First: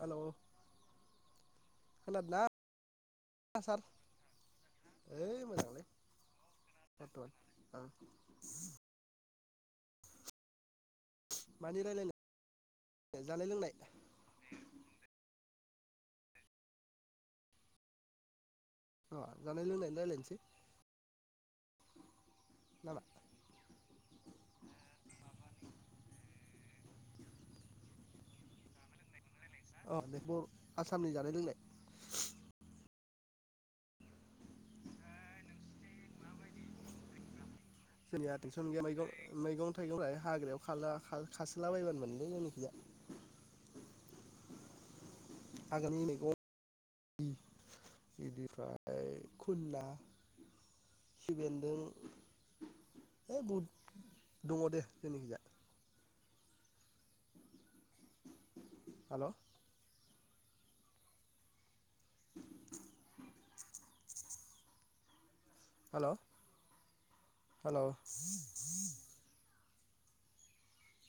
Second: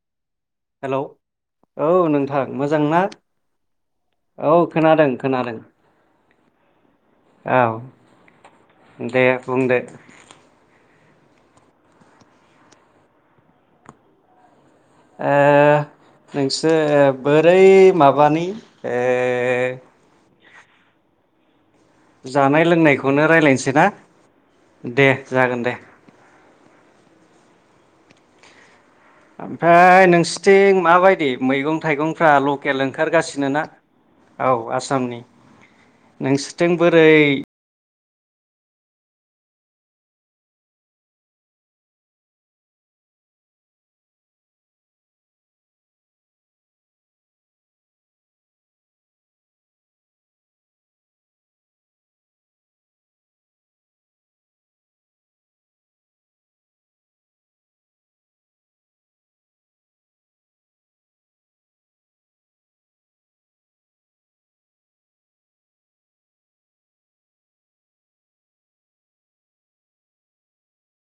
हेल hello औ नोंथां मोजां ना सार औ खोनादों ओइ खोनादों मोजांलै बर्थमान ओं औ दे बुं दे मानि रायलायनो जानाय लोंनाय? ओ नोंसोर बोरै माबानि ओ अ जानाय लोंनायनि रायलायनोसै जानाय नामा लोंनायखौनो रायलायनोसै ना दे जागोन दे अ ओमफ्राय दे बर' नोंसिनथिं आसामनि माबायदि जानाय लोंनाय मैगं थाइगंफ्रा लकेल ओं ओंखारगासिनो ना औ आसामनि नोंसोरथिं बोरै जोंनिया टेनसन गैया मैगं मैगं थाइगं खौलाय हाग्रायाव खाला खासोलाबायबानो मोनोलै जायनिखिया आगोलनि मैगं बिनिफ्राय खुन्ना खिफिबेन्दों है बहुद दङ दे जोंनिखिजा हेल हेल हेल